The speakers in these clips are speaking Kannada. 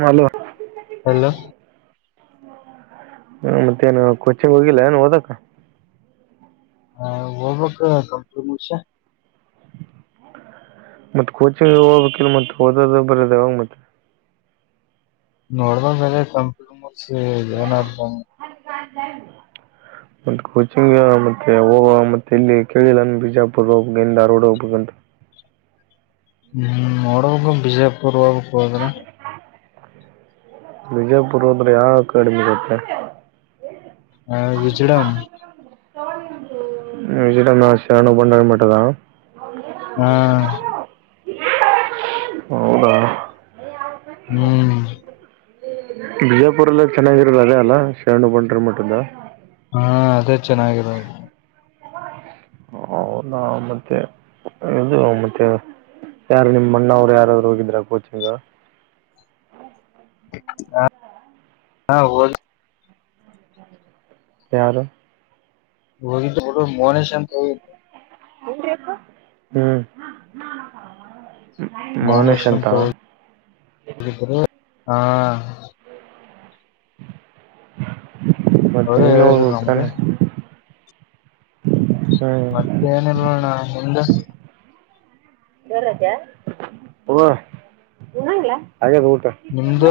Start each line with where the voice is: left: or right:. right: ಮಲ
left: ಹಲೋ
right: ಹ ಮತ್ತೆೇನು ಕೊಚಿಂಗ್ ಹೋಗಿಲ್ಲ ಏನ್ ಓದಕ
left: ಹ ಒಕ್ ಕಂಪ್ಷ
right: ಮತ್ತ ಕೋಚಿಂಗ್ ಹೋಗ್ಬೇಕ ಇಲ್ ಮತ್ತತ್ ಓದೋದ ಬರದ ಅವಾಗ ಮತ್ತೆ
left: ನೋಡಬ ಮೇಲೆ ಕಂಪ್ಯೂಟ ಮೂಸ ಏನಾದ
right: ಅ ಮ ಕೋಚಿಂಗ್ ಮತ್ತೆ ಹೋಗ ಮತ್ತೆ ಇಲ್ಲಿ ಕೇಳಿಲ್ಲ ಬಿಜಾಪುರ ಹೋಗಬೇಕುನ ಆ ಧಾರವಾಡ ಹೋಗ್ಬೇಕಂತ
left: ಹ್ಮ್ ನೋಡ ಬಿಜಯಪುರ್ ಬೋದ್ರ
right: ವಿಜಯಪುರ ಹೊದ್ರೆ ಯಾವ ಕಡಿಮೆಗತ್ತೆ
left: ಆ, ವಿಜಡಂ
right: ವಿ ನಾ ಸರಾನ ಬೊಂಡರ ಮದಾ [inaudible]
left: ಹಾ
right: ಹೌದಾ [inaudible]
left: ಹ್ಮ್
right: ಬಿಜಾಪುರಲ್ಲ ಚೆನ್ನಾಗಿರೋದು ಅದೇ ಅಲ? ಶರಣ ಬಂಡಾರಿ ಮಠ.
left: ಹಾ ಅದೇ ಚೆನ್ನಾಗಿರೋದು.
right: ಹೌದ ಮತ್ತೆ ಇದು ಮತ್ತೆ. ಯಾರು ನಿಮ ಅಣ್ಣವ್ರು ಯಾರಾದ್ರು ಹೋಗಿದ್ರ ಕೋಚಿಂಗ?
left: ಹ ಹಾ ಹ
right: ಯಾರು?
left: ಹು ಮೌನೇಶ ದು
right: ಹ್ಮ್
left: ಮೌನೇಶ್ ಅಂತ ಹ.
right: ಮತ್ತೆ
left: ಅವರೇ
right: ನೀನೇ
left: ಹೇಳಿದ್ರು
right: ಹೋಗಬೇಕು
left: ನಮ್ಗೆ
right: ತಾನೇ?
left: ಮತ್ತೆ ಏನಿಲ್ಲ ನೋಡ ಅಣ್ಣಾ ನಿಂದ
right: ಬ ಹಂಗ ಹಾಗ ಊಟ [inaudible]
left: ನಿಮ್ದು?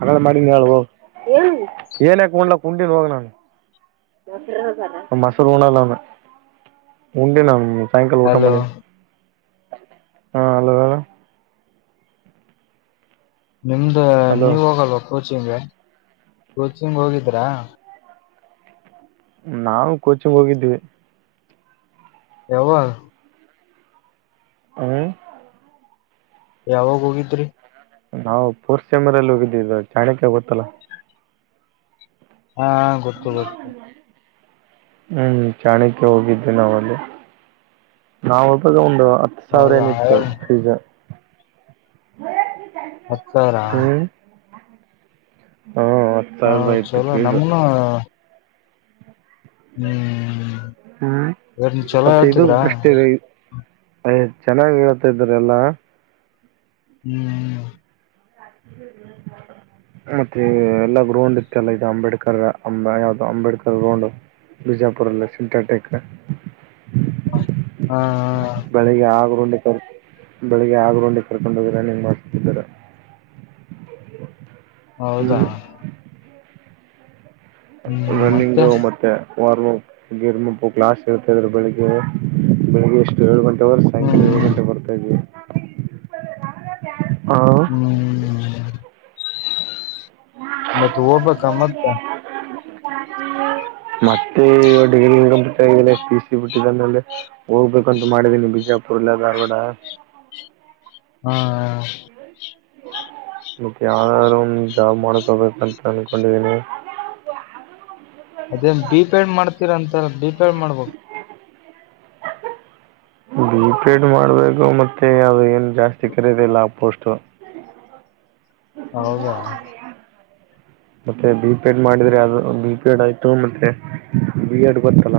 right: ಹಾ ಮಾಡೀನಿ ಹೋಗು ವ. ಏನಕ ಉನಲಕ ಉಂಡಿನಿ ಹೋಗು. ಮೊಸೂರು ಣಲ್ಲಾಮ ಉಂಡೆ ನ ಸಾಯಂಕಾಲ ಊಟ
left: ಹಲೋ
right: ಮಾಡೀನಿ. ಹಾಂ ಅಲೋ ಹೇಳ?
left: ನಿಮ್ದ
right: ಹಲೋ
left: ನೀವ ಹೋಗಲ್ವ ಕೋಚಿಂಗ ಕೋಚಿಂಗ ಹೋಗಿದ್ರಾ.
right: ನಾವು ಕೋಚಿಂಗ ಹೋಗಿದ್ದೀವಿ.
left: ಯಾವ
right: ಹ
left: ಯಾವಾಗ ಹೋಗಿದ್ರಿ?
right: ನಾವು ಫೋರ್ಸ್ ಸ್ಯಾಮರಲ್ಲಿ ಹೋಗಿದ್ದ ಚಾಣಿಕ್ಯ ಗೊತ್ತಲ್ಲಾ?
left: ಹಾ ಗೊತ್ತು ಗೊತ್ತು.
right: ಹ್ಮ್ ಚಾಣಕ್ಯ ಹೋಗಿದ್ವಿ ನಾವ ಅಲ್ಲಿ. ನಾವ ಹೋದಾಗ ಒಂದು ಹತ್ತು ಸಾವಿರ
left: ಹೌದಾ
right: ಏನಿತ್ತು ಫೀಜ.
left: ಹತ್ತು ಸಾವಿರ?
right: ಹಾ ಹತ್ತು
left: ಹ
right: ಸಾವಿರದ ಇತ್ತು
left: ಚಲೋ
right: ಪೀಜ
left: ನಮನು ಹ್ಮ್
right: ಹ್ಮ್
left: ಇವ್ರನ್ ಚಲೋ
right: ಮತ್ತೆ ಇದು
left: ಹೇಳ್ತಿದ್ರ
right: ಬೆಸ್ಟ್ ಇದೆ ಚೆನ್ನಾಗಿ ಹತಿದ್ರ ಎಲ್ಲಾ
left: ಹ್ಮ್
right: ಹ್ಮ ಹ್ಮ ಮತ್ತೆ ಎಲ್ಲಾ ಗ್ರೌಂಡ್ ಇತ್ತ ಅಲ್ಲ ಇದು ಅಂಬೇಡ್ಕರ್ ಅ ಯಾವ್ದ ಅಂಬೇಡ್ಕರ್ ಗ್ರೌಂಡ್ ಬಿಜಾಪುರಲ್ಲ ಸಿಂಟಾಟೆಕ್
left: ಹಾ ಹಾ
right: ಬೆಳಿಗ್ಗೆ ಆಗರುಂಡಿ ಕರ್ ಬೆಳಿಗ್ಗೆ ಆಗರುಂಡಿ ಕರ್ಕೊಂಡ ಹೋಗಿ ರನ್ನಿಂಗ್ ಮಾಡ್ಸದ್ದಾರೆ
left: ಹೌದಾ
right: ಹ್ಮ್ ರನ್ನಿಂಗ್ ಮತ್ತೆ ವಾರ್ ಗಿರ್ಮಪ್ಪು ಕ್ಲಾಸ್ ಹ ಇರ್ತಾದ್ರೆ ಬೆಳಗ್ ಬೆಳಗ್ ಎಷ್ಟು ಏಳು ಗಂಟೆವರೆ ಸಾಯಂಕಾಲ ಏಳು
left: ಹ್ಮ್
right: ಗಂಟೆ ಬರ್ ಹಾ
left: ಹ್ಮ್ ಮತ್ತ ಹೋಗ್ಬ ಮತ್ತೆ
right: ಮತ್ತೆ ಡಿಗ್ರಿ ಬಿಸಿ ಬಿಟ್ಟೇಲೆ ಹೋಗ್ಬೇಕಂತ ಮಾಡಿದೀನಿ ಬಿಜಾಪುರ್ಲ್ಲ ಧಾರ್ವಾಡ
left: ಹ್ಮ
right: ಮತ್ತ ಯಾವಾದ್ ಒಂದ ಜಾಬ್ ಮಾಡಕೊಬೇಕಂತ ಅನ್ಕೊಂಡಿದೀನಿ
left: ಅದೇ ಬಿ ಪೇಡ್ ಮಾಡ್ತೀರ ಅಂತಾರ ಬಿ ಪೇಡ್ ಮಾಡ್ಬೋ
right: ಬಿ ಪೆಡ್ ಮಾಡ್ಬೇಕು ಮತ್ತೆ ಅದು ಏನು ಜಾಸ್ತಿ ಕಖರೀದಿಲ್ಲ ಆ ಪೋಸ್ಟ್
left: ಹೌದಾ
right: ಮತ್ತೆ ಬಿ ಪಿ ಎಡ್ ಮಾಡಿದ್ರೆ ಅದು ಬಿ ಪಿ ಎಡ್ ಆಯ್ತು ಮತ್ತೆ ಬಿ ಎಡ್ ಗತ್ತಲ್ಲ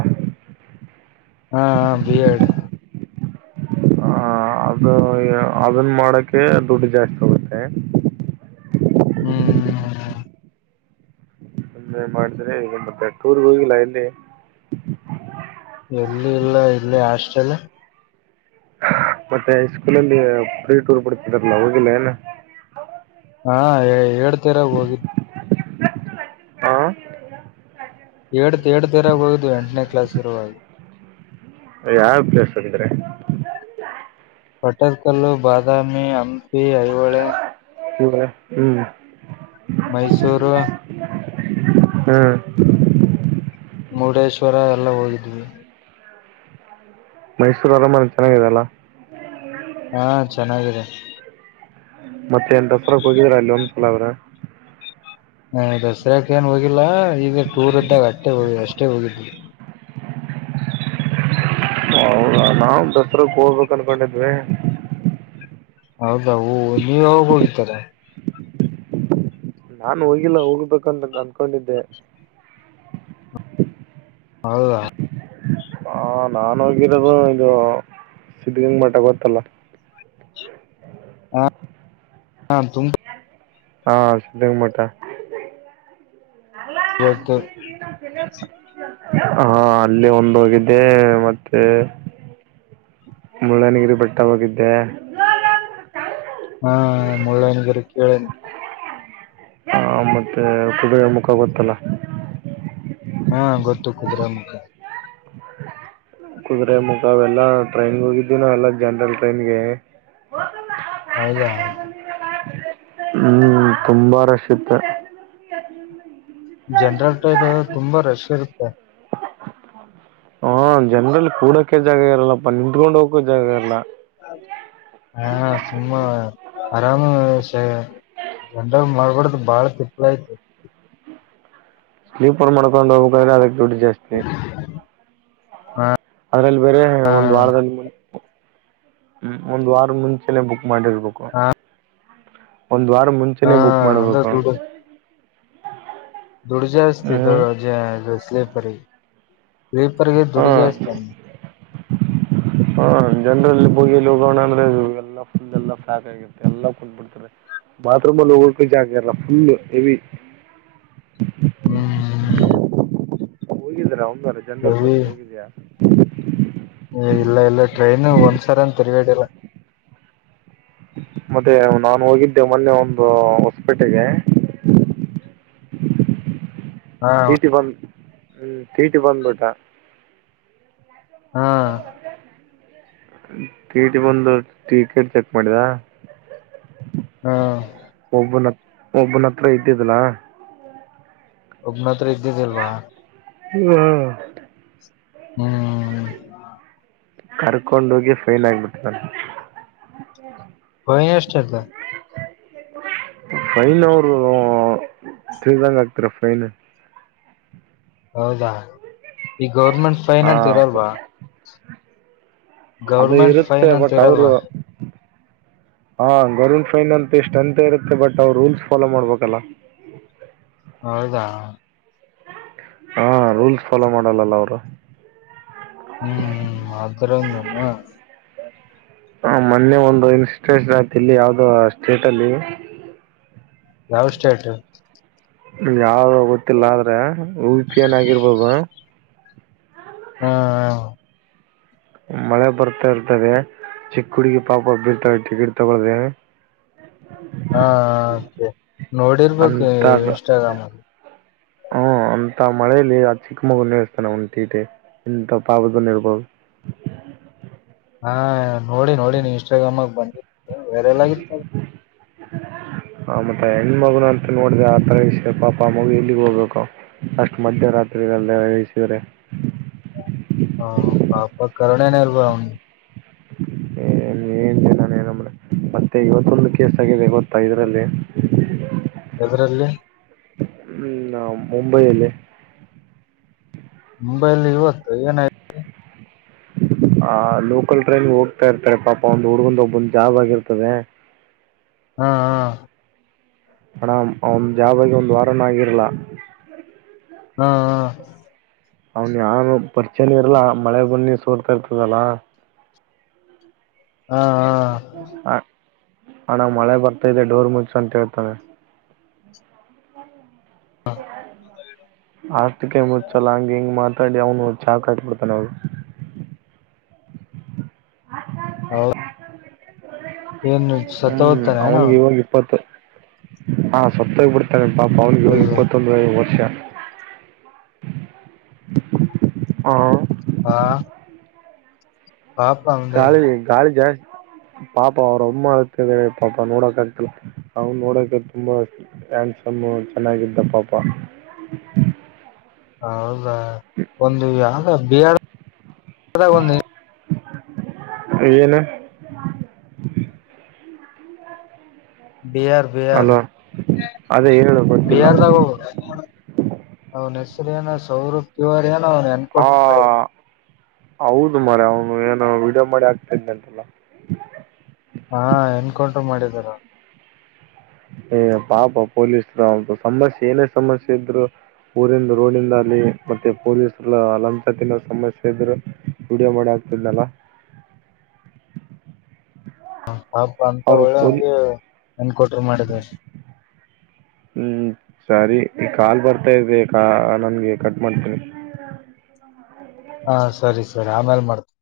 left: ಹಾ ಬಿ ಎಡ್
right: ಹ ಅದು ಅದನ್ ಮಾಡಕ್ಕೆೆ ದುಡ್ಡು ಜಾಸ್ತಿ ಹೋಗುತ್ತೆ
left: ಹ್ಮ್
right: ಏನ್ ಮಾಡಿದ್ರ್ ಏನ್ ಕತೆ ಟೂರ್ಗೆ ಹೋಗಿಲ್ಲ ಎಲ್ಲಿ
left: ಎಲ್ಲಿ ಇಲ್ಲ ಇಲ್ಲಿ ಹಾಸ್ಟೆಲ್
right: ಮತ್ತೆ ಸ್ಕೂಲಲ್ಲಿ ಫ್ರೀ ಟೂರ್ ಬಿಡ್ತಿರಲ್ಲ ಹೋಗಿಲ್ಲ ಏನ
left: ಹಾ ಎಡ್ತ ಇರುವಾಗ್ ಹೋಗಿದ
right: [unintelligible] ಹಾ
left: ಏಡ್ತ್ ಏಡ್ತ್ ಇರುವಾಗ ಹೋಗಿದ್ದ್ವಿ ಎಂಟನೇ ಕ್ಲಾಸ್ ಇರುವಾಗ..
right: ಅದೇ ಯಾವ ಪ್ಲೇಸ್ಗಿಹೋಗಿದ್ರಿ..
left: ಪಟ್ಟದ ಕಲ್ಲು ಬಾದಾಮಿ ಹಂಪಿ ಐಹೊಳೆ.
right: ಅಂದ್ರ್ ಹ್ಹ್ಮ
left: ಮೈಸೂರು
right: ಹ್ಮ್
left: ಮುರುಡೇಶ್ವರ ಎಲ್ಲ ಹೋಗಿದ್ವಿ
right: ಮೈಸೂರು ಅರಮನೆ ಚೆನ್ನಾಗಿದೆಲ್ಲ
left: ಹಾ ಚೆನ್ನಾಗಿದೆ.
right: ಮತ್ತೆ ಎನ್ ದಸರಕ್ ಹೋಗಿದ್ರಾ ಅಲ್ಲಿ ಒಂದ್ಸಲ ಅದ್ರ್
left: ಹ ದಸರಕ ಏನ್ ಹೋಗಿಲ್ಲಾ ಈಗ ಟೂರ್ ಇದ್ದಾಗ ಅಷ್ಟೇ ಹೋಗ ಅಷ್ಟೇ ಹೋಗಿದ್ವಿ
right: ಹೌದಾ ನಾವು ದಸ್ರಗ್ ಹೋಗ್ಬೇಕ ಅನ್ಕೊಂಡಿದ್ವಿ
left: ಹೌದ ಹೂ ನೀವ ಯಾವಾಗ ಹೋಗಿತದೆ
right: ನಾನು ಹೋಗಿಲ್ಲ ಹೋಗ್ಬೇಕಂತ ಅನ್ಕೊಂಡಿದ್ದೆ. [unintelligible]
left: ಹೌದಾ
right: ಹ ನಾನ ಹೋಗಿರೋದು ಇದು ಸಿದ್ಧಗಂಗಾ ಮಠ ಗೊತ್ತಲ್ಲ?
left: ಹಾ [inaudible] ಹಂ ತುಂಬ
right: ಹಾ ಸಿದ್ದಗಂಗಾ ಮಠ [unintelligible] ಅಲ್ಲ
left: ಗೊತ್ತು
right: ದಿಡ ದಿಡ ಅಂತಾ [unintelligible] ಹಾ ಅಲ್ಲಿ ಒಂದೋಗಿದ್ದೆ ಮತ್ತೆ. ಮುಳ್ಳನಗಿರಿ ಬೆಟ್ಟ ಹೋಗಿದ್ದೆ.
left: ಹಾ ಮುಳ್ಳೆನಗರಿ ಕೇಳೆನಿ
right: ಹ ಮತ್ತೆ ಕುದರೆ ಮುಖ ಗೊತ್ತ ಅಲ್ಲ
left: ಹಾ ಗೊತ್ತು ಕುದುರೆಮುಖ
right: ಕುದುರೆೆ ಮುಖಾವೆಲ್ಲಾ ಟ್ರೈನ್ಗೆ ಹೋಗಿದ್ವಿ ಎಲ್ಲ ಜನರಲ್ ಟ್ರೈನ್ಗೆ. [unintelligible]
left: ಹೌದಾ
right: [unintelligible] ಹ್ಮ್ ತುಂಬಾ ರಶ್ ಇತ್ತು. [unintelligible]
left: ಜನ್ರಲ್ ಟೈನ ತುಂಬಾ ರಶ್ ಇರುತ್ತೆ.
right: ಹಾ ಜನ್ರಲ ಕೂಡೋಕೆ ಜಾಗ ಇರಲ್ಲಪ್ಪ ನಿಂತ್ಕೊಂಡ್ ಹೋಗಕ ಜಾಗ ಇರಲ್ಲಾ.
left: [unintelligible] ಹಾ ಸುಮ್ಮ ಆರಾಮ ಸೆ ಜನರಲ್ ಮಾಡ್ಬಿಡ್ದ್ ಬಾಳ ತಿಪ್ಪಲಯ್ತು
right: ಸ್ಲೀಪರ್ ಮಾಡ್ಕೊಂಡ ಹೋಗ್ಬೇಕದ್ರೆ ಅದಕ್ಕೆ ದುಡ್ಡು ಜಾಸ್ತಿ.
left: ಹಾ
right: ಅದ್ರಲ್ಲಿ ಬೇರೆ ಒಂದ್ ವಾರದಲ್ಲಿ ಮುಂ ಒಂದ್ ವಾರ ಮುಂಚೆಲೆ ಬುಕ್ ಮಾಡಿರ್ಬೇಕು.
left: ಹಾ
right: ಒಂದ್ ವಾರ
left: ಹಾ
right: ಮುಂಚೆನೆೇ ಬುಕ್
left: ಅಂದ್ರೆ
right: ಮಾಡ್ಬೇಕು.
left: ದುಡ್ಡು ದುಡ್ಡು ಜಾಸ್ತಿ ಅದು
right: ಹ್ಮ್
left: ಜಾ ಅದ ಸ್ಲೀಪರ್ಗೆ [inaudible] ಸ್ಲೀಪರ್ಗೆ ದುಡ್ಡು ಜಾಸ್ತಿ ಅ
right: [unintelligible] ಹಾ ಜನರಲ್ಲಿ ಬೋಗಿಲಿ ಹೋಗೋಣ ಅಂದ್ರೆ ಎಲ್ಲ ಫುಲ್ ಎಲ್ಲ ಫ್ಯಾಕ್ ಆಗಿತ್ತೆ ಎಲ್ಲಾ ಕುತ್ಬಿಡ್ತಾರೆ. ಬಾತ್ರೂಮಲಿ ಹೋಗೋಕೆ ಜಾಗ ಇರಲ್ಲ ಫುಲ್ ಹೆವಿ.
left: ಹ್ಮ್
right: ಹೋಗಿದ್ದೀರಾ ಒಂದ್ಾರ ಜನರಲ್
left: ಎವಿ
right: ಹೋಗಿದ ಹೋಗಿದ್ಯಾಾ
left: ಇಲ್ಲ ಇಲ್ಲ ಟ್ರೈನು ಒಂದ್ಸರ ಅಂತ ತಿರ್ಗೇಡಿಿಲ್ಲ
right: ಮತ್ತೆ ನಾನು ಹೋಗಿದ್ದೆ ಮೊನ್ನೆ ಒಂದು ಹೊಸಪೇಟೆಗೆ
left: ಹಾ
right: ಿ ಬಂದ ಹ್ಮ್ ಟೀಟಿ ಬಂದ್ಬಿಟಾ
left: ಹಾ
right: ಕೀಟಿ ಬಂದು ಟಿಕೆಟ್ ಚೆಕ್ ಮಾಡಿದ
left: ಹಾ
right: ಒಬ್ಬನತ್ರ ಒಬ್ಬನ ಹತ್ರ ಇದ್ದಿದಲಾ
left: ಒಬ್ಬನತ್ರ ಇದ್ದಿದ್ದಿಲ್ವಾ
right: ಹ್ಮ
left: ಹ್ಮ್
right: ಕರ್ಕೊಂಡ ಹೋಗಿ ಫೈನ್ ಆಗ್ಬಿಟ್ಟ ನಾನು
left: ಹನ ಎಷ್ಟಟ
right: ಫೈನ್ ಅವರು ತಿಳಿದಂಗ ಆಗ್ತರ ಫೈನ್
left: ಹೌದಾ ಈ ಗೌರ್ಮೆಂಟ್ ಫೈನ್ ಅಂತ
right: ಹಾಂ
left: ಇರೋಲ್ವಾ
right: ಅದು
left: ಗೌರ್ಮೆಂಟ್
right: ಇರುತ್ತೆ
left: ಫೈನ್ ಅಂತ
right: ಬಟ್ ಅವರು
left: ಇರಲ್ವಾ
right: ಹಾ ಗೌರ್ಮೆಂಟ್ ಫೈನ್ ಅಂತ ಎಷ್ಟ್ ಅಂತ ಇರುತ್ತೆ ಬಟ್ ಅವ್ ರೂಲ್ಸ್ ಫಾಲೋ ಮಾಡ್ಬೇಕಲ್ಲಾ
left: ಹೌದಾ
right: ಹಾ ರೂಲ್ಸ್ ಫಾಲೋ ಮಾಡಲ್ಲಲ್ಲ ಅವರು
left: ಹ್ಮ್ ಅದ್ರ ನಾನ
right: ಹ ಮೊನ್ನೆ ಒಂದು ಇನ್ಸಿಡೆಂಟ್ ಆಯತ ಇಲ್ಲಿ ಯಾವ್ದೋ ಸ್ಟೇಟ್ ಅಲ್ಲಿ
left: ನಾವು ಸ್ಟೇಟ್
right: ಯಾವ್ದ ಗೊತ್ತಿಲ್ಲ ಆದ್ರೆ ಉಪಿ ಏನ ಆಗಿರ್ಬೋದು
left: ಹಾ ಹ
right: ಮಳೆ ಬರ್ತಾ ಇರ್ತದೆ ಚಿಕ್ಕ ಹುಡಗ ಪಾಪ ಬಿರ್ತಾರೆ ಟಿಕೆಟ್ ತಗೊಳ್ಳ್ದ
left: ಹಾೆ ನೋಡಿರ್ಬೇಕು
right: ಅಂತ
left: ಇನ್ಸ್ಟಾಗ್ರಾಮ್ಲ್ಲಿ
right: ಹ್ಮ ಅಂತ ಮಳೇಲಿ ಆ ಚಿಕ್ಕ ಮಗುನ್ ನಿಸ್ತಾನ ಉಂಟಿಟಿ ಇಂಂತ ಪಾಪದನ್ ಇರ್ಬಹುದು
left: ಹಾ ನೋಡಿ ನೋಡಿ ಇನ್ಸ್ಟಾಗ್ರಾಮಾಗ ಬಂದಿ ವೇರೆಲ್ಲಾಗಿತ್ತು
right: ಆ ಮತ್ತ ಹೆಣ ಮಗುನು ಅಂತ ನೋಡಿದೆ ಆ ತರ ವಿಷಯ ಪಾಪ ಆ ಮಗು ಎಲ್ಲಿಗ್ ಹೋಗ್ಬೇಕ ಅಷ್ಟು ಮಧ್ಯರಾತ್ರಿಗಳಲ್ಲ ವಹಿಸಿದ್ರೆ
left: ಹ ಪಾಪ ಕರುಣೆನ ಇರ್ಬ ಅವ್ಿಗೆ
right: ಹಏ ನೀ ನಮ್ಮ ಮತ್ತೆ ಇವತ್ತೊಂದು ಕೇಸ್ ಆಗಿದೆ ಗತ್ತ ಇದ್ರಲ್ಲಿ
left: ಇದರಲ್ಲಿ
right: ಹ್ಮ್ ನಾ ಮುಂಬೈಯಲ್ಲಿ
left: ಮುಂಬೈಲ್ಲಿ ಇವತ್ತು ಏನಾಯತು
right: ಆ ಲೋಕಲ್ ಟ್ರೈನ್ ಹೋಗ್ತಾ ಇರ್ತಾರೆ ಪಾಪ ಒಂದು ಹುಡ್ಗಂದ ಒಬ್ಬೊಂದ ಜಾಬ್ ಆಗಿರ್ತದೆ
left: ಹ್ಮ ಹಾ
right: ಮೇಡಮ್ ಅವನ ಜಾಬ್ಗ ಒಂದು ವಾರನ ಆಗಿರ್ಲ
left: ಹಾ
right: ಅವನ್ ಯಾರು ಪರಿಚಯ ಇರಲ್ಲಾ ಮಳೆ ಬನ್ನಿ ಸೋಲ್ತಾ ಇರ್ತದಲ್ಲ
left: ಹಾ ಹ
right: ಹ ಹಣ ಮಳೆ ಬರ್ತಾ ಇದೆ ಡೋರ್ ಮುಚ್ಚು ಅಂತ ಹೇಳ್ತಾನೆ
left: ಹಾ
right: ಆಸ್ಿಕ ಮುಚ್ಚಲ ಹಂಗ ಹೆಂಗ ಮಾತಾಡಿ ಅವನು ಚಾಕ್ ಹಾಕ್ಬಿಡ್ತಾನ ನ ಅವ್
left: ಹೌದ. ಸತ್ತ
right: ಹ್ಮ್
left: ಹೋಗ್ತಾನೆ ನಾವು
right: ಅವನ್ಗೆ ಇ ಒನ್ ಇಪ್ಪತ್ತ. ಹಾ ಸತ್ತೋಗ್ ಬಿಡ್ತಾರೆ ಪಾಪ ಅವ್ನಿಗೆ ಇವಾಗ ಇಪ್ಪತ್ತೊಂದ ವರ್ಷ ಹಾ.
left: ಹಾ. ಪಾಪ ಅಂದೆ
right: ಗಾಳಿ ಗಾಳಿ ಜಾಸ್ತಿ ಪಾಪ ಅವ್ರಮ್ಮ ಅಳ್ತಿದಾಳೆ ಪಾಪ ನೋಡಕ ಆಗ್ತಿಲ್ಲ ಅವ್ನ ನೋಡಾಕೆ ತುಂಬಾ ಹ್ಯಾಂಡ್ಸಮ್ ಚೆನ್ನಾಗಿದ್ದ ಪಾಪ
left: ಹೌದಾ.
right: ಹ್ಮ.
left: ಒಂದು ಯಾವ್ದ ಬಿಹಾರ್
right: ಏನ?
left: ಬಿಹಾರ ಬಿಹಾರ
right: ಅಲ್ವಾ ಅದೇ ಹೇಳು ಗೊತ್ತಿಲ್ಲ
left: ಬಿಹಾರದಾವು ಅವ್ನ ಹೆಸರು ಏನ ಸೌರ ತಿವಾರಿ ಎನ್
right: ಹಾ ಹೌದು ಮಾರಾಯಾ ಅವನು ಏನು ವಿಡಿಯೋ ಮಾಡಿ ಹಾಕ್ತಿದೆಂತೆಲ್ಲ.
left: ಹಾ ಎನ್ಕೌಂಟರ್ ಮಾಡಿದಾರ.
right: ಏ ಪಾಪ ಪೊಲೀಸರು ಅವ್ರುದು ಸಮಸ್ಯೆ ಏನೇ ಸಮಸ್ಯೆ ಇದ್ರು ಊರಿಂದ ರೋಡಿಂದ ಅಲ್ಲಿ ಮತ್ತೆ ಪೊಲೀಸರು [unintelligible] ಸಮಸ್ಯೆ ಇದ್ರ ವಿಡಿಯೋ ಮಾಡಿ ಹಾಕ್ತಿದನಲ್ಲ.
left: ಹ ಹಾಪ ಅಂತ
right: ಅವ್ರು ಪೊಲೀ
left: ಒಳ್ಳೆವನಿಗೆ ಎನ್ಕೌಂಟರ್ ಮಾಡಿದಾರೆ.
right: ಹ್ಮ್ ಸರಿ ಈ ಕಾಲ ಬರ್ತಾ ಇದೆ ನನ್ಗೆ ಕಾಲ್ ಕಟ್ ಮಾಡ್ತೀನಿ.
left: ಹಾ ಸರಿ ಸರಿ ಆಮೇಲ್ ಮಾಡ್ತೇನಿ.